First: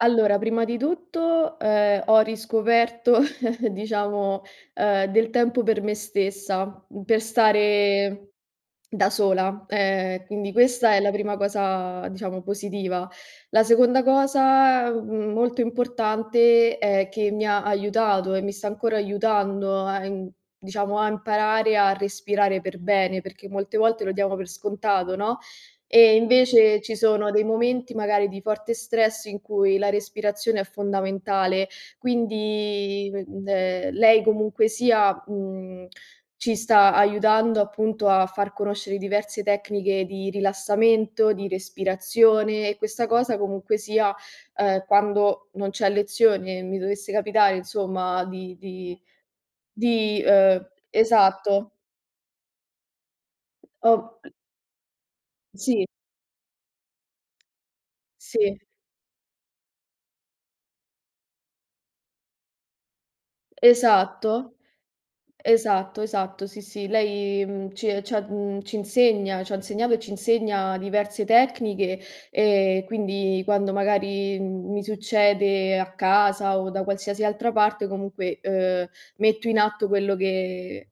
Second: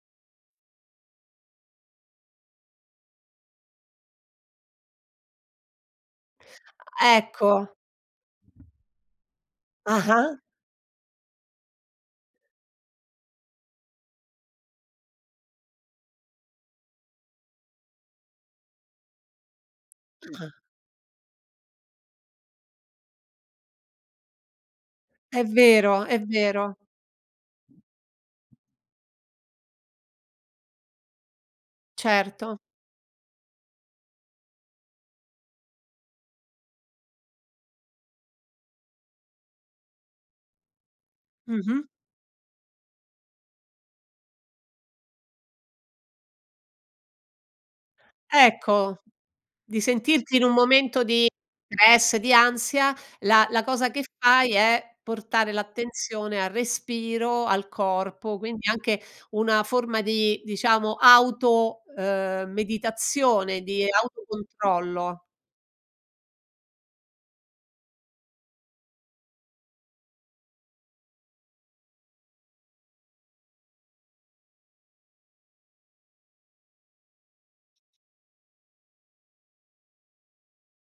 Allora, prima di tutto, uhm, ho riscoperto, diciamo, ehm, del tempo per me stessa, per Ecco. stare da sola, ehm, Ah-ah. quindi questa è la prima cosa, diciamo, positiva. La seconda cosa, mhmm, molto importante è che mi ha aiutato, e mi sta ancora aiutando a, uhm, diciamo, a imparare a respirare per bene, perché molte volte lo diamo per scontato, no, È vero, e è vero. invece ci sono dei momenti, magari di forte stress in cui la respirazione è fondamentale, Certo. quindi, uhm, ehm, lei comunque sia, mhmm, ci sta aiutando appunto a far conoscere diverse tecniche di rilassamento, di Mh-mh. respirazione e questa cosa comunque sia, uhm, quando non c'è lezione, mi dovesse capitare, insomma, di di Ecco, di di, sentirti in un uhm momento di esatto. stress, di ansia, la la cosa che Oh fai è portare Sì. l'attenzione al respiro, al corpo, Sì. quindi anche una forma di diciamo auto, uhm, meditazione, di Esatto. autocontrollo. Esatto, esatto, sì, sì. Lei, mhmm, ci e ci ha, mhmm, ci insegna, ci ha insegnato e ci insegna, diverse tecniche, e quindi, quando magari, mhmm, mi succede a casa o da qualsiasi altra parte, comunque, uhm, metto in atto quello che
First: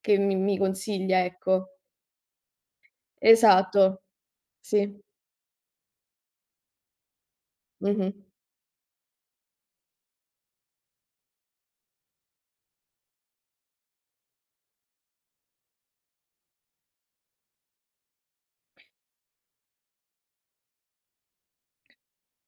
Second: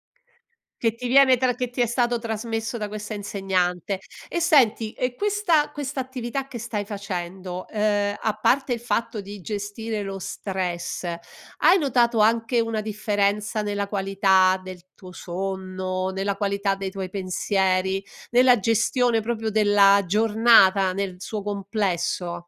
che mi mi Che ti consiglia, viene tra che ecco. ti è stato trasmesso da questa insegnante. Esatto, E senti, sì. e questa questa attività che stai facendo, uhm, Mh-mh. a parte il fatto di gestire lo stress, hai notato anche una differenza nella qualità del tuo sonno, nella qualità dei tuoi pensieri, nella gestione proprio della giornata, nel suo complesso?